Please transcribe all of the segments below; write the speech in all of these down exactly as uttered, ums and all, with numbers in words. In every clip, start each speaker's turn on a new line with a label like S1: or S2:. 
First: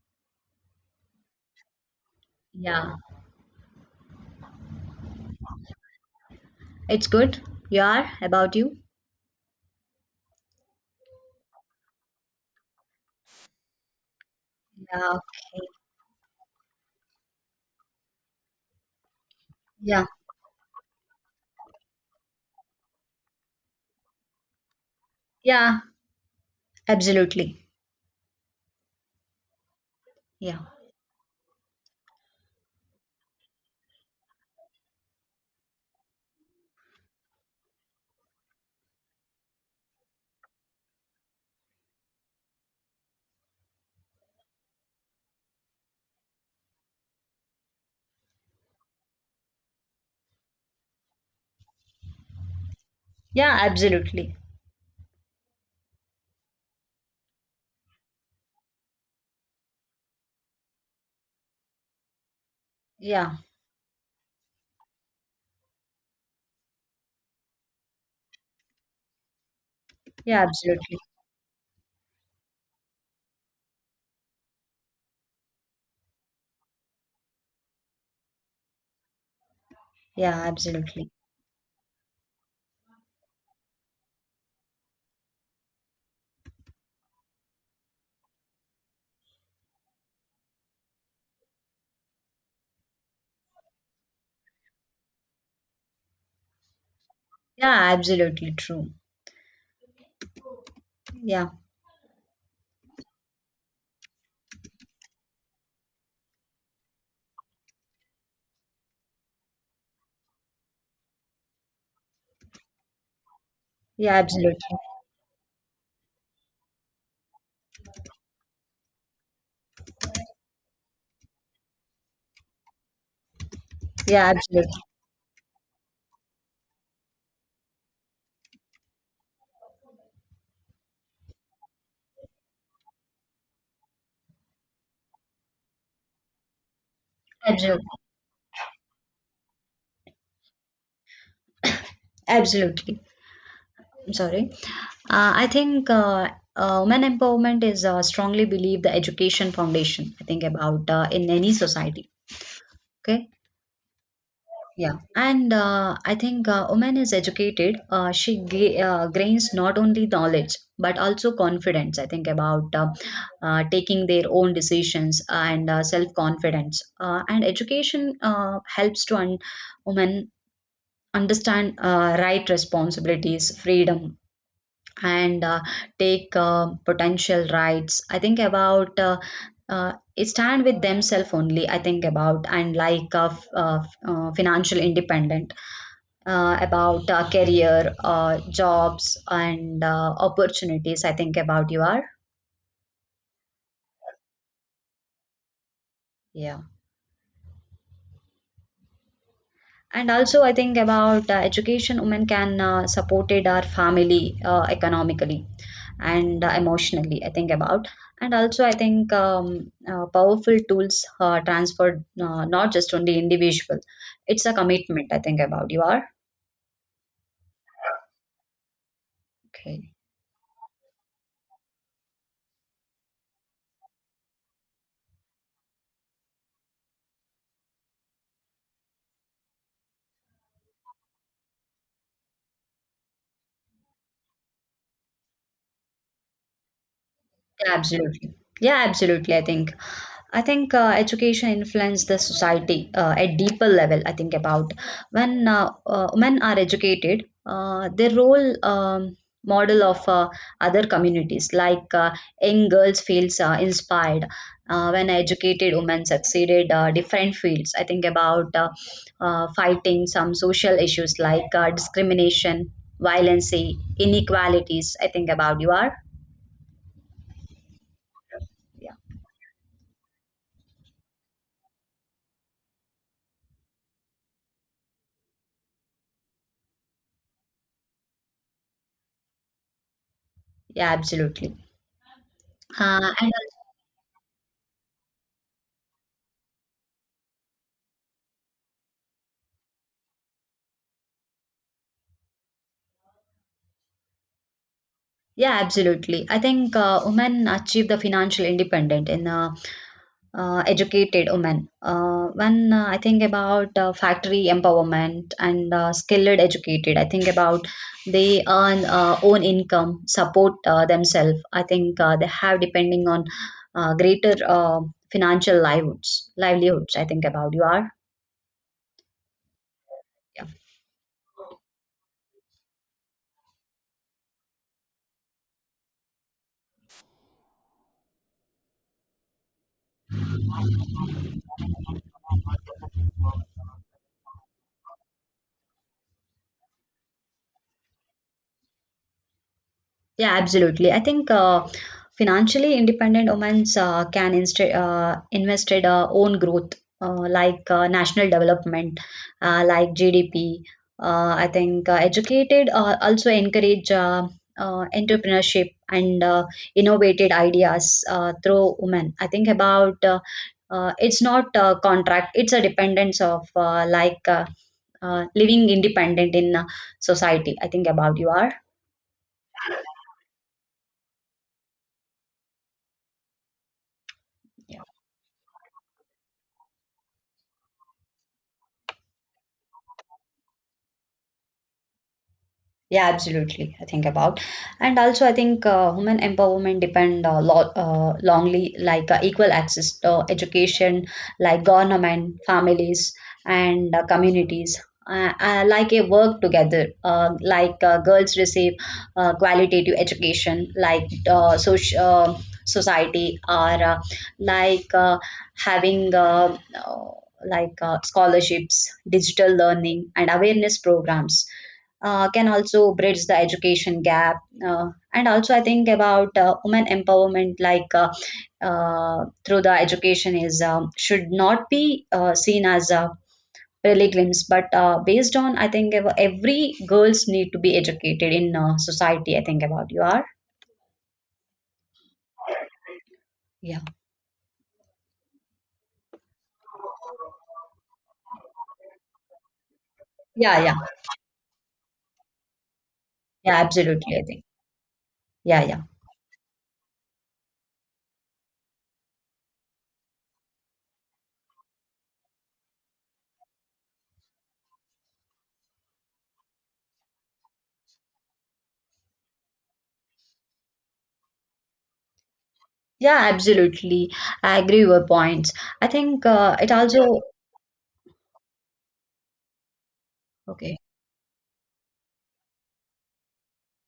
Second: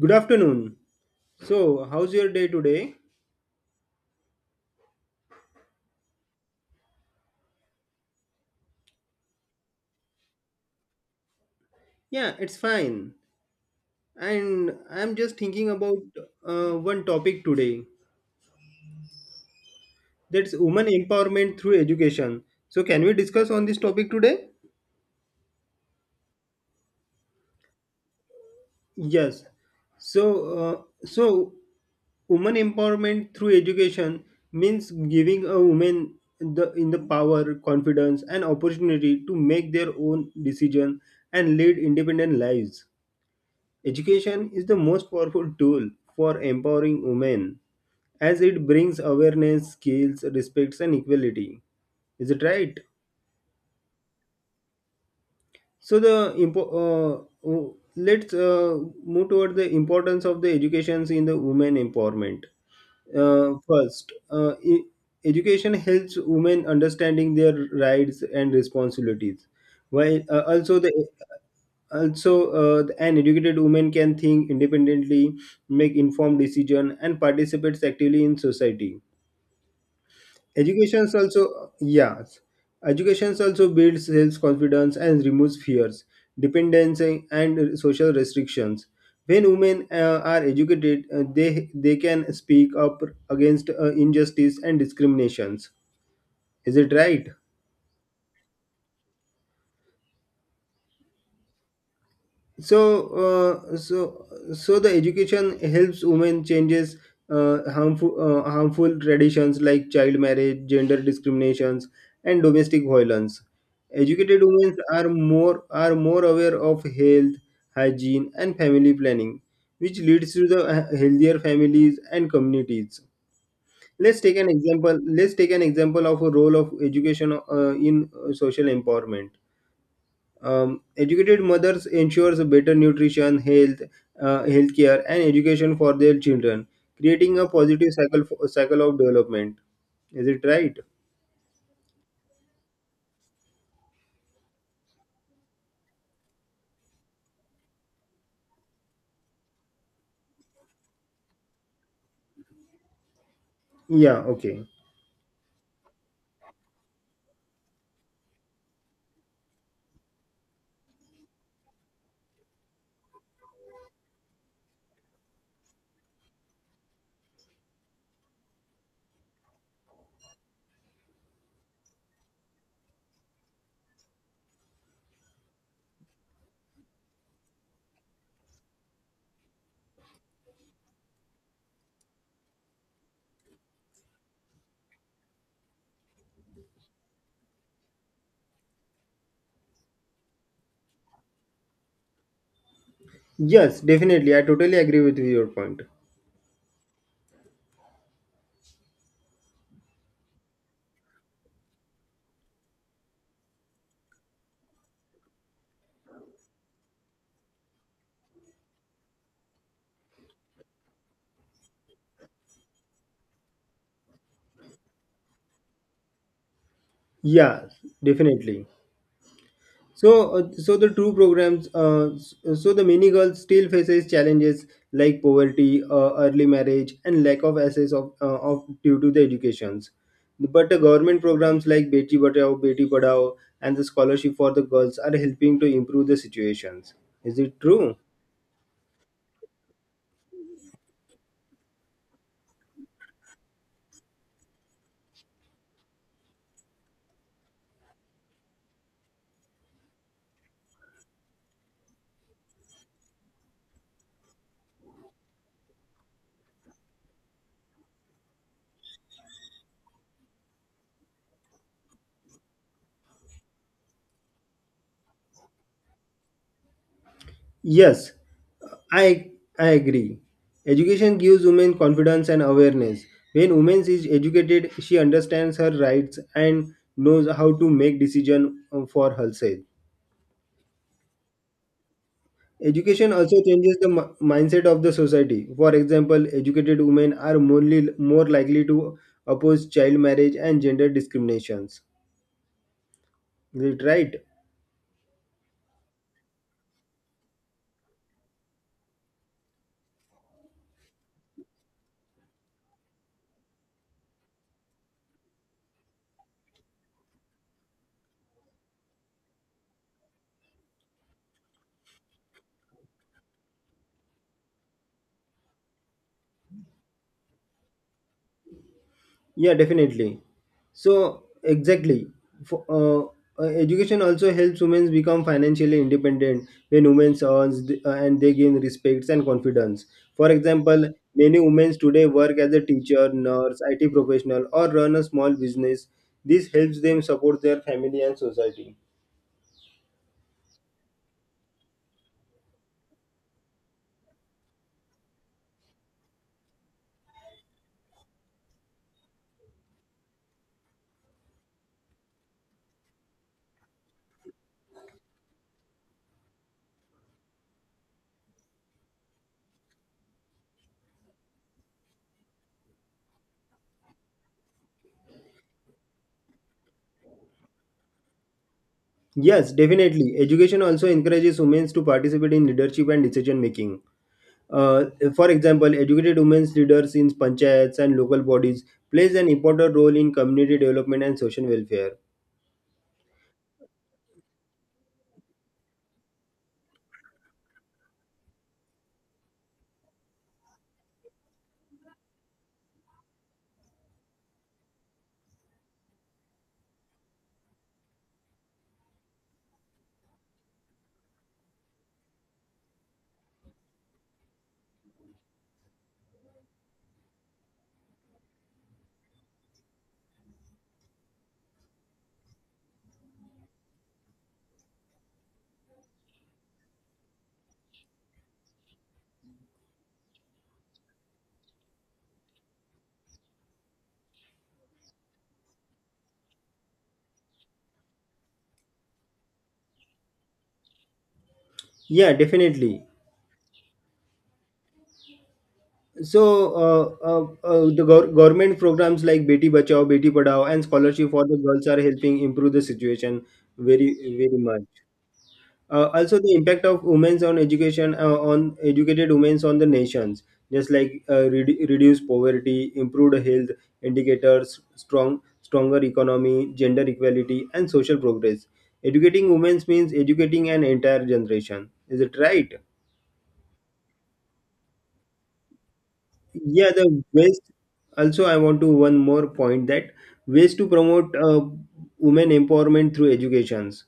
S1: Good afternoon. So, how's your day
S2: Yeah,
S1: today?
S2: it's good. You are about you?
S1: Yeah, it's fine. And I'm
S2: Yeah,
S1: just thinking about uh, one topic today.
S2: yeah,
S1: That's women empowerment through education. So, can we discuss on this topic today?
S2: yeah, absolutely.
S1: Yes. So,
S2: Yeah,
S1: uh, so women empowerment through education means giving a woman the in the power, confidence, and opportunity to make their own decision and lead independent lives. Education is the most powerful tool for empowering women as it brings awareness, skills, respects, and equality. Is it right?
S2: yeah, absolutely.
S1: So the impo- uh, w- let's uh, move toward the importance of the educations in the women empowerment.
S2: Yeah,
S1: Uh, first, uh, e- education helps women understanding their rights and responsibilities. While
S2: yeah,
S1: uh, also the
S2: absolutely.
S1: also uh, an educated woman can think independently, make informed decision, and participates actively in society.
S2: Yeah, absolutely.
S1: Educations also, yes, educations also builds self confidence and removes fears, dependence, and social restrictions. When women uh, are educated, uh, they they can speak up against uh, injustice and discriminations. Is it right?
S2: Yeah, absolutely true. Yeah,
S1: so uh, so so the education helps women changes uh, harmful uh, harmful traditions like child marriage, gender discriminations, and domestic violence.
S2: yeah,
S1: Educated
S2: absolutely.
S1: women are more are more aware of health, hygiene, and family planning, which leads to the uh, healthier families and communities. Let's
S2: Yeah,
S1: take an
S2: absolutely.
S1: example let's take an example of a role of education uh, in uh, social empowerment. Um, educated mothers ensures better nutrition, health, uh, healthcare, and education for their children, creating a
S2: Absolutely.
S1: positive cycle cycle of development. Is it right?
S2: Absolutely. I'm sorry. Uh, I think uh, uh, women empowerment is uh, strongly believe the education foundation. I think about uh, in any society. Okay.
S1: Yeah. Okay.
S2: Yeah, and uh, I think uh, woman is educated. Uh, she ga uh, gains not only knowledge but also confidence. I think about uh, uh, taking their own decisions and uh, self-confidence. Uh, and education uh, helps to un women understand uh, right responsibilities, freedom, and uh, take uh, potential rights. I think about. Uh, uh, stand with themselves only I think about, and like uh, f- uh, f- uh, financial independent uh, about uh, career, uh, jobs, and uh, opportunities. I think about you are.
S1: Yes, definitely. I totally agree with your point.
S2: Yeah. And also, I think about uh, education, women can uh, supported our family uh, economically and uh, emotionally. I think about. And also, I think um, uh, powerful tools uh, transferred uh, not just only individual. It's a commitment. I think about you are.
S1: Yeah, definitely.
S2: Okay.
S1: So, uh, so the two programs, uh, s- uh, so the many girls still faces challenges like poverty, uh, early marriage, and lack of access of, uh, of due to the educations. But the government programs like Beti Bachao, Beti Padhao, and the scholarship for the girls are helping to improve the situations. Is it
S2: Yeah,
S1: true?
S2: absolutely. Yeah, absolutely. I think I think uh, education influences the society uh, at deeper level. I think about when uh, uh, men are educated, uh, their role um, model of uh, other communities like uh, young girls feels uh, inspired. Uh, when educated women succeeded uh, different fields, I think about uh, uh, fighting some social issues like uh, discrimination, violence, inequalities. I think about you are.
S1: Yes,
S2: Yeah,
S1: I I agree. Education gives women confidence and awareness. When women is educated, she understands her rights and knows how to make decision uh, for herself.
S2: yeah, absolutely. Uh,
S1: Education
S2: and
S1: also changes the mi- mindset of the society. For example, educated women are more, more likely to oppose child marriage and gender discriminations. Is it right?
S2: yeah, absolutely. I think uh, women achieve the financial independent in uh, uh, educated women. Uh, when uh, I think about uh, factory empowerment and uh, skilled educated, I think about they earn uh, own income, support uh, themselves. I think uh, they have depending on uh, greater uh, financial livelihoods. Livelihoods. I think about you are.
S1: Yeah, definitely.
S2: Yeah.
S1: So exactly, for, uh, uh, education also helps women become financially independent when women earns th- uh, and they gain respects and confidence. For example, many women today work as a teacher, nurse, I T professional, or run a small business. This helps them support their family and society.
S2: Yeah, absolutely. I think uh, financially independent women uh, can inst uh, invest in uh, own growth, uh, like uh, national development, uh, like G D P. Uh, I think uh, educated uh, also encourage uh, uh, entrepreneurship and uh, innovated ideas uh, through women. I think about uh, uh, it's not a contract; it's a dependence of uh, like uh, uh, living independent in uh, society. I think about you are.
S1: Yes, definitely. Education also encourages women to participate in leadership and decision making. Uh, for example, educated women leaders in panchayats and local bodies plays an important role in community development and social welfare.
S2: Yeah, absolutely. I think about, and also I think uh, women empowerment depend uh, lo- uh, longly like uh, equal access to education, like government, families, and uh, communities. Uh, uh, like a work together, uh, like uh, girls receive uh, qualitative education, like uh, soci- uh, society, or uh, like uh, having uh, uh, like uh, scholarships, digital learning, and awareness programs uh, can also bridge the education gap. Uh, and also, I think about uh, women empowerment, like uh, uh, through the education, is um, should not be uh, seen as a prelims, but uh, based on I think ev- every girls need to be educated in uh, society. I think about you are.
S1: Yeah, definitely.
S2: yeah
S1: So, uh, uh, uh, the gov- government programs like Beti Bachao, Beti Padhao,
S2: yeah
S1: and
S2: yeah
S1: scholarship for the girls are helping improve the situation
S2: yeah
S1: very,
S2: absolutely. I
S1: very
S2: think
S1: much.
S2: yeah yeah
S1: Uh, also, the impact of women's on education, uh, on educated women's on the nations, just like uh, redu- reduce poverty, improved health indicators, strong, stronger economy, gender equality, and social progress. Educating women means educating an entire generation. Is it right?
S2: yeah absolutely. I agree with your points. I think uh, it
S1: Yeah, the
S2: also
S1: ways, also I want to one more point that ways to
S2: okay.
S1: promote uh, women empowerment through educations:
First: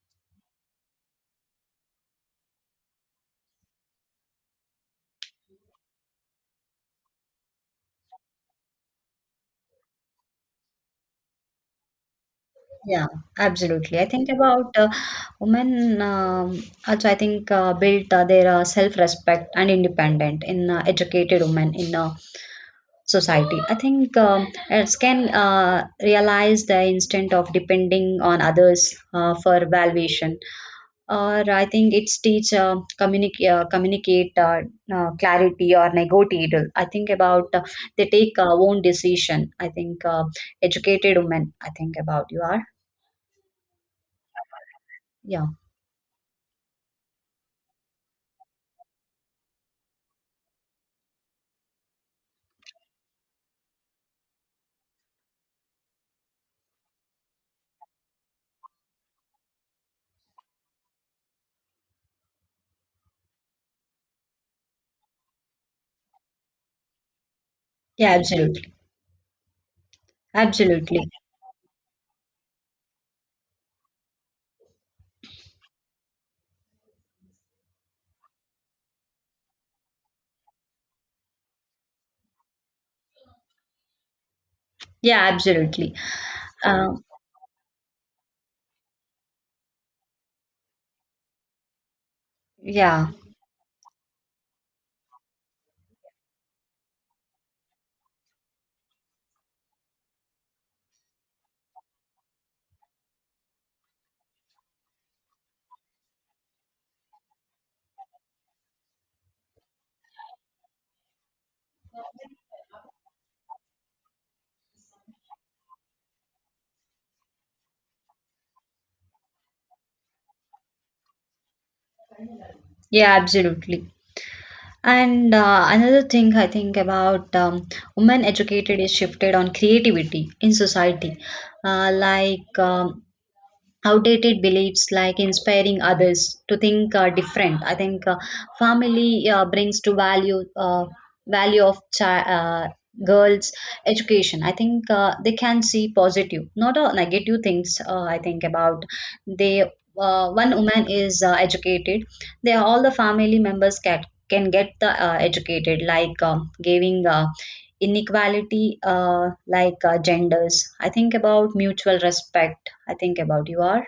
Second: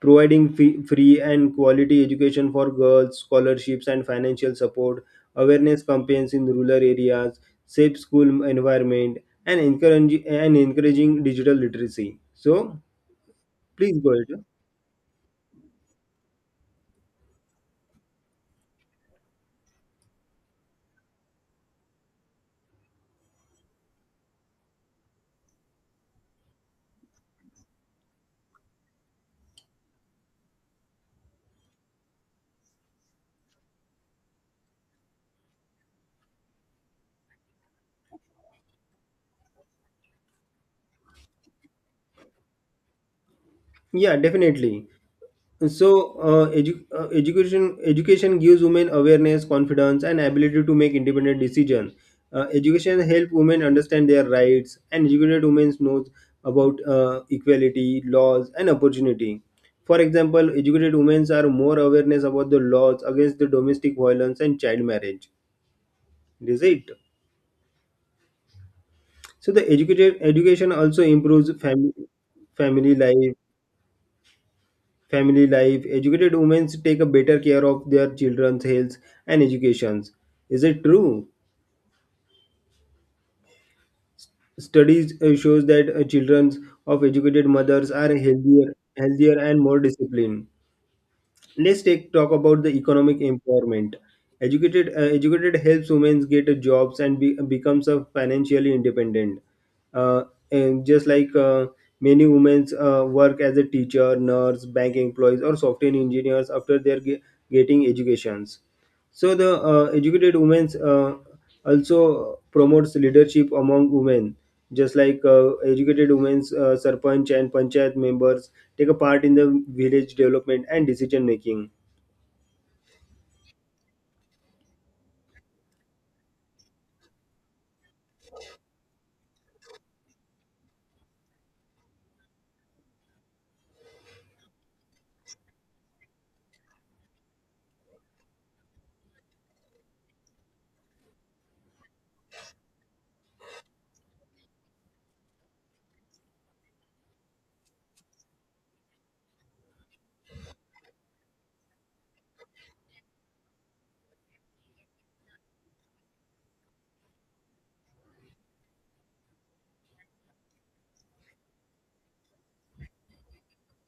S1: providing fee- free and quality education for girls, scholarships and financial support, awareness campaigns in rural areas, safe school environment, and encouraging and encouraging digital literacy. So
S2: Yeah, absolutely.
S1: please
S2: I
S1: go
S2: think
S1: ahead.
S2: about uh, women um, also, I think uh, built uh, their uh, self-respect and independent in uh, educated women in uh, society. I think um, it can uh, realize the instant of depending on others uh, for valuation. Or I think it's teach uh, communicate uh, communicate uh, uh, clarity or negotiate. I think about uh, they take uh, own decision. I think uh, educated women. I think about you are.
S1: Yeah, definitely.
S2: Yeah.
S1: So, uh, edu- uh, education education gives women awareness, confidence, and ability to make independent decisions. Uh, education helps women understand their rights, and educated women knows about uh, equality, laws, and opportunity. For example, educated women are more awareness about the laws against the domestic violence and child marriage. It is it.
S2: Yeah, absolutely.
S1: So, the educated education
S2: Absolutely.
S1: also improves family family life family life. Educated women take a better care of their children's health and educations. Is it true? Studies
S2: Yeah,
S1: uh, shows that
S2: absolutely.
S1: uh, children
S2: Uh,
S1: of educated mothers are healthier, healthier and more disciplined. Let's take talk about the
S2: yeah,
S1: economic empowerment. Educated uh, educated helps women get uh, jobs and be, becomes a financially independent. Uh, and just like uh, Many women uh, work as a teacher, nurse, bank employees, or software engineers after their ge- getting educations. So the uh, educated women uh, also promotes leadership among women, just like uh, educated women, uh, sarpanch and panchayat members take a part in the village development and decision making.
S2: yeah, absolutely. And uh, another thing I think about um, women educated is shifted on creativity in society. Uh, like um, outdated beliefs like inspiring others to think uh, different. I think uh, family uh, brings to value uh, value of chi- uh, girls education. I think uh, they can see positive not a negative things. uh, I think about they uh, one woman is uh, educated, they all the family members can can get the uh, educated like um, giving uh, inequality uh, like uh, genders. I think about mutual respect. I think about you are.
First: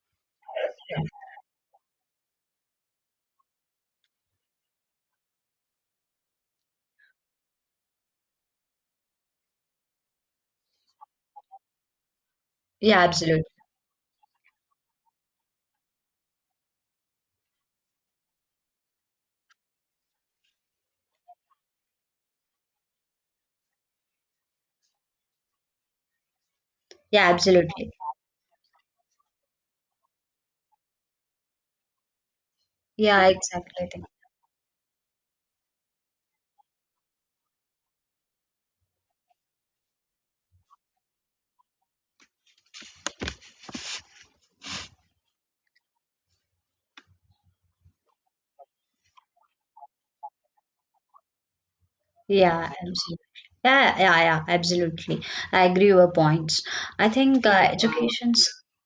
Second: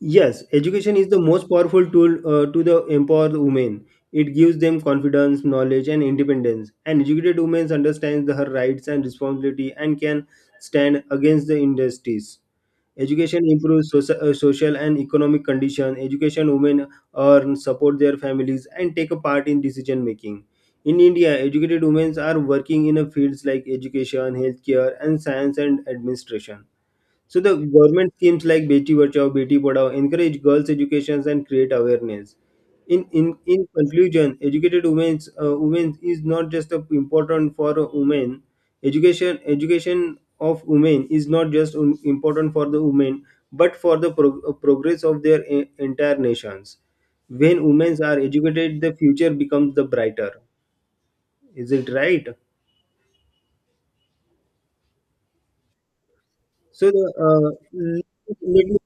S1: Yes, education is the most powerful tool uh, to the empowered women. It gives them confidence, knowledge, and independence. An educated woman understands her rights and responsibility and can stand against the injustice.
S2: Yeah,
S1: Education
S2: absolutely.
S1: improves soci- uh, social and economic condition. Education women earn, support their families, and take a part in decision making. In India, educated women are working in a fields like education, healthcare, and science and administration.
S2: Yeah,
S1: So the
S2: absolutely.
S1: government schemes like Beti Bachao, Beti Padhao encourage girls' educations and create awareness. In
S2: Yeah,
S1: in in
S2: exactly.
S1: conclusion, educated women's uh, women is not just a important for a women. Education education of women is not just um, important for the women, but for the pro- uh, progress of their e- entire nations. When women are educated, the future becomes the brighter. Is it right?
S2: Yeah, absolutely. Yeah, yeah, yeah, absolutely. I agree with your points.
S1: So the,
S2: I think uh,
S1: uh,
S2: education's,
S1: let me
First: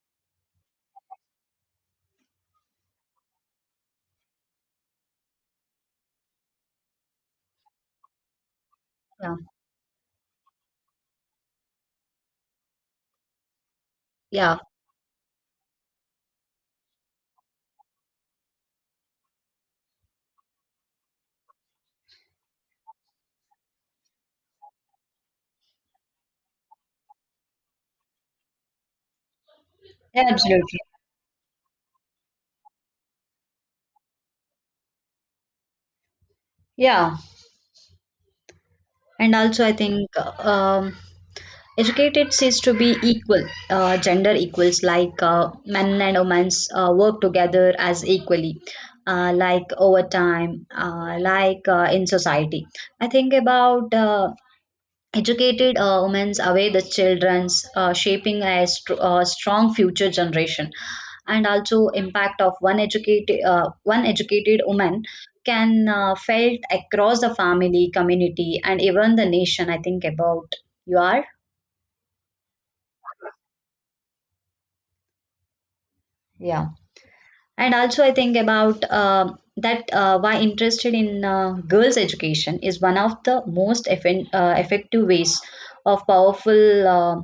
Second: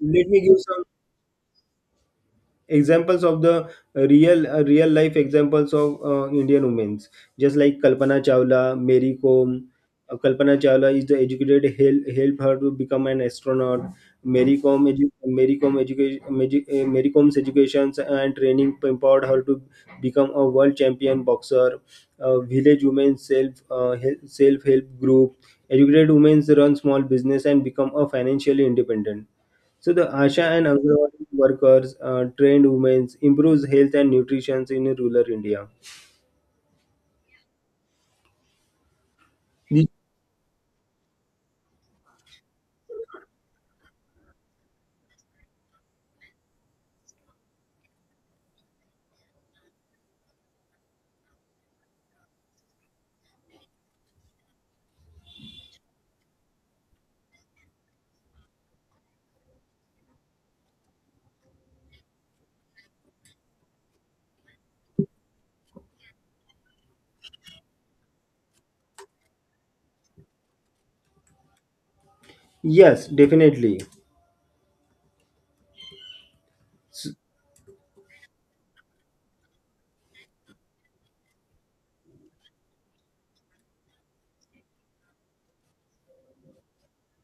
S1: let me give some examples of the uh, real uh, real life examples of uh, indian women, just like Kalpana Chawla, Mary
S2: yeah,
S1: Kom. Uh, Kalpana Chawla is the educated help, help her to become an astronaut. Mary
S2: yeah,
S1: kom edu- mary kom education mary Kom's education and training empowered her to become a world champion boxer. Uh, village women self uh, self help group educated women run small business and become a financially independent. So the
S2: yeah,
S1: ASHA and
S2: absolutely.
S1: Anganwadi workers, uh, trained women, improves health and nutrition in rural India.
S2: Yeah, and also I think uh, um, educated says to be equal. Uh, gender equals like uh, men and women uh, work together as equally. Uh, like over time, uh, like uh, in society. I think about. uh, Educated uh, women away the children's uh, shaping a str- uh, strong future generation, and also impact of one educated uh, one educated woman can uh, felt across the family community and even the nation. I think about you are.
S1: Yes, definitely.
S2: Yeah. And also, I think about um that uh, why interested in uh, girls' education is one of the most effen- uh, effective ways of powerful uh,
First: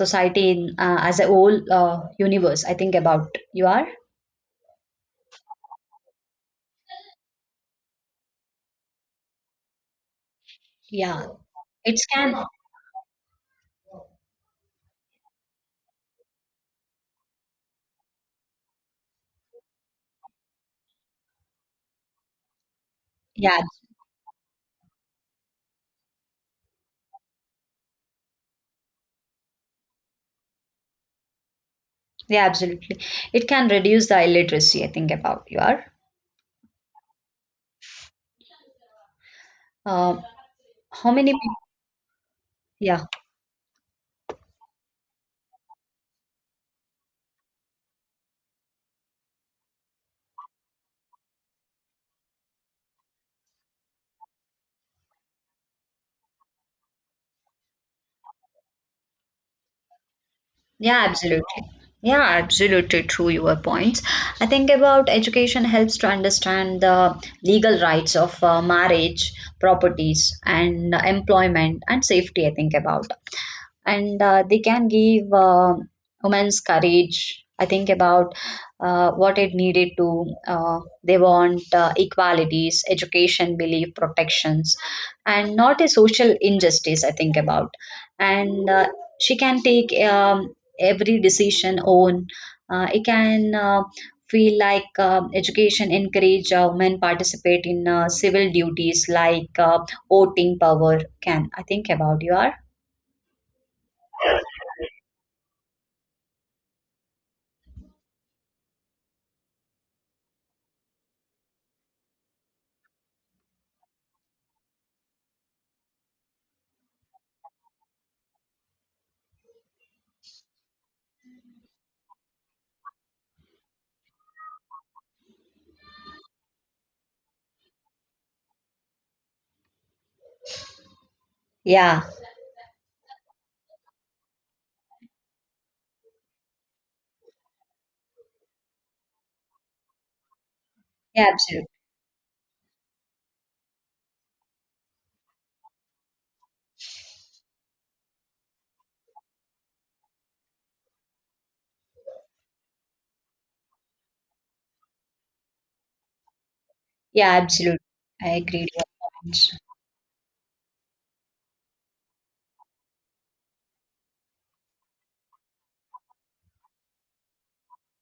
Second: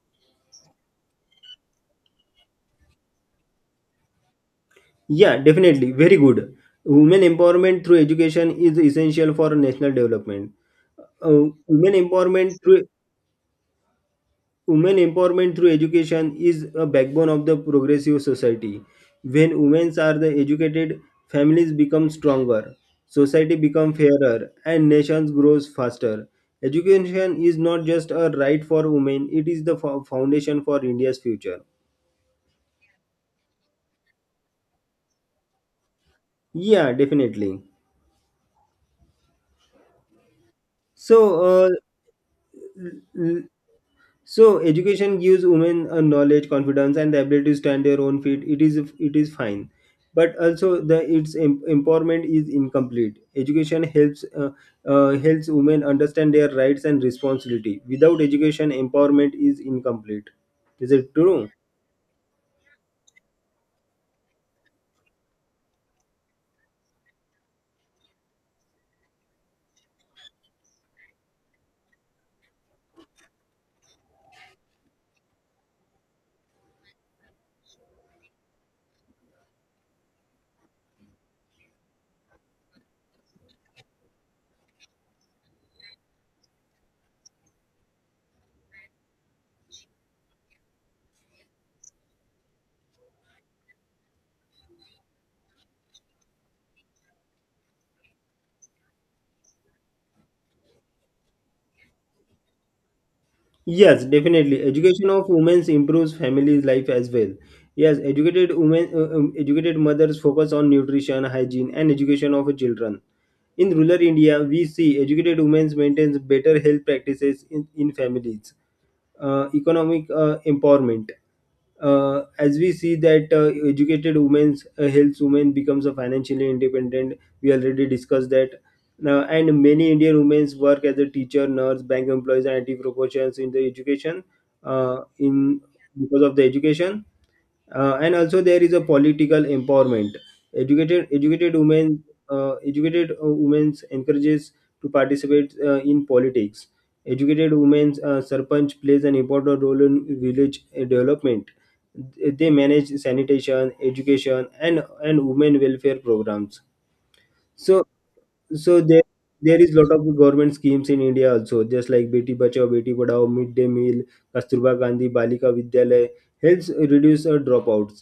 S2: society in, uh, as a whole uh, universe. I think about you are.
S1: Yeah, definitely. Very good. Women empowerment through education is essential for national development.
S2: Yeah,
S1: Uh, women
S2: it can.
S1: empowerment through Women empowerment through education is a backbone of the progressive society. When women are the educated, families become stronger, society
S2: Yeah,
S1: become fairer, and nations grows faster. Education is not just a right for women; it is the fo- foundation for India's future.
S2: yeah, absolutely. It can reduce the illiteracy. I think about you are.
S1: Yeah, definitely.
S2: uh, how many
S1: So,
S2: peop-
S1: uh,
S2: yeah.
S1: So education gives women a knowledge, confidence, and the ability to stand their own feet. It is it is fine, but also the its em- empowerment is incomplete. Education helps uh, uh, helps women understand their rights and responsibility. Without education, empowerment is incomplete. Is
S2: Yeah,
S1: it true?
S2: absolutely. Yeah, absolutely true. Your points. I think about education helps to understand the legal rights of uh, marriage, properties, and employment and safety. I think about. And uh, they can give uh, women's courage. I think about uh, what it needed to. Uh, they want uh, equalities, education, belief, protections, and not a social injustice. I think about, and uh, she can take um, every decision own. Uh, it can. Uh, feel like uh, education encourage uh, women participate in uh, civil duties like uh, voting power can. I think about you are.
S1: Yes, definitely. Education of women improves families' life as well. Yes, educated women, uh, um, educated mothers focus on nutrition, hygiene, and education of children. In rural India, we see educated women maintains better health practices in, in families. Uh, economic uh, empowerment. Uh, as we see that uh, educated women uh, helps women becomes a financially independent. We already discussed that. Now, and many Indian women work as a teacher, nurse,
S2: Yeah.
S1: bank employees, and I T professions in the education. Uh, in because of the education, uh, and also there is a political empowerment. educated
S2: Yeah,
S1: educated
S2: absolutely.
S1: women uh, educated uh, women's encourages to participate uh, in politics. Educated women's uh, sarpanch plays an important role in village uh, development. They manage sanitation, education, and and women welfare programs.
S2: Yeah,
S1: so
S2: absolutely. I agree to
S1: so
S2: your
S1: there
S2: points.
S1: there is lot of government schemes in India also, just like Beti Bachao, Beti Padhao, midday meal, Kasturba Gandhi Balika Vidyalay, helps reduce uh, dropouts.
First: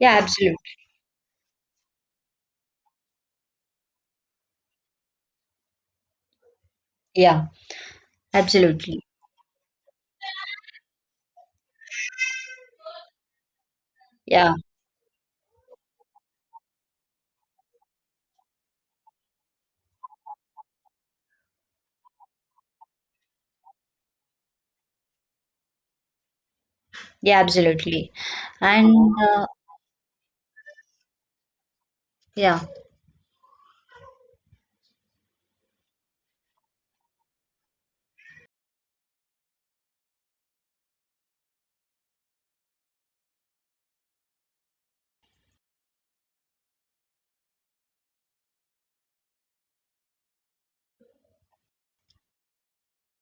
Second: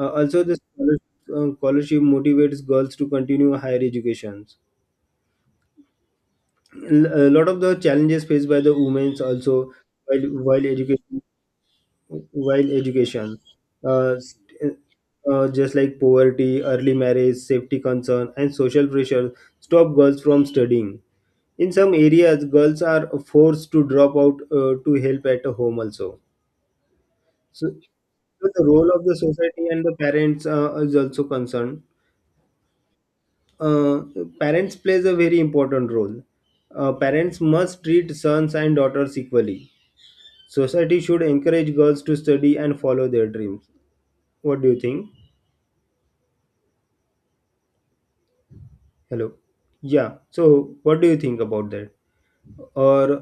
S1: uh,
S2: Yeah,
S1: also, the
S2: absolutely.
S1: scholarship, uh, scholarship motivates girls to continue higher educations. L- A
S2: Yeah,
S1: lot of the challenges faced by the
S2: absolutely.
S1: women also while, while education, while education, uh,
S2: Yeah,
S1: st- uh, just like poverty, early marriage, safety concern, and social pressure, stop girls from studying. In some areas, girls are forced to drop out uh, to help at home also.
S2: yeah,
S1: So,
S2: absolutely.
S1: so the role of
S2: And
S1: the
S2: uh,
S1: society and the parents uh, is also concerned.
S2: yeah,
S1: uh, Parents plays a very important role. Uh, parents must treat sons and daughters equally. Society should encourage girls to study and follow their dreams. What do you think? Hello. Yeah. So, what do you think about that? Or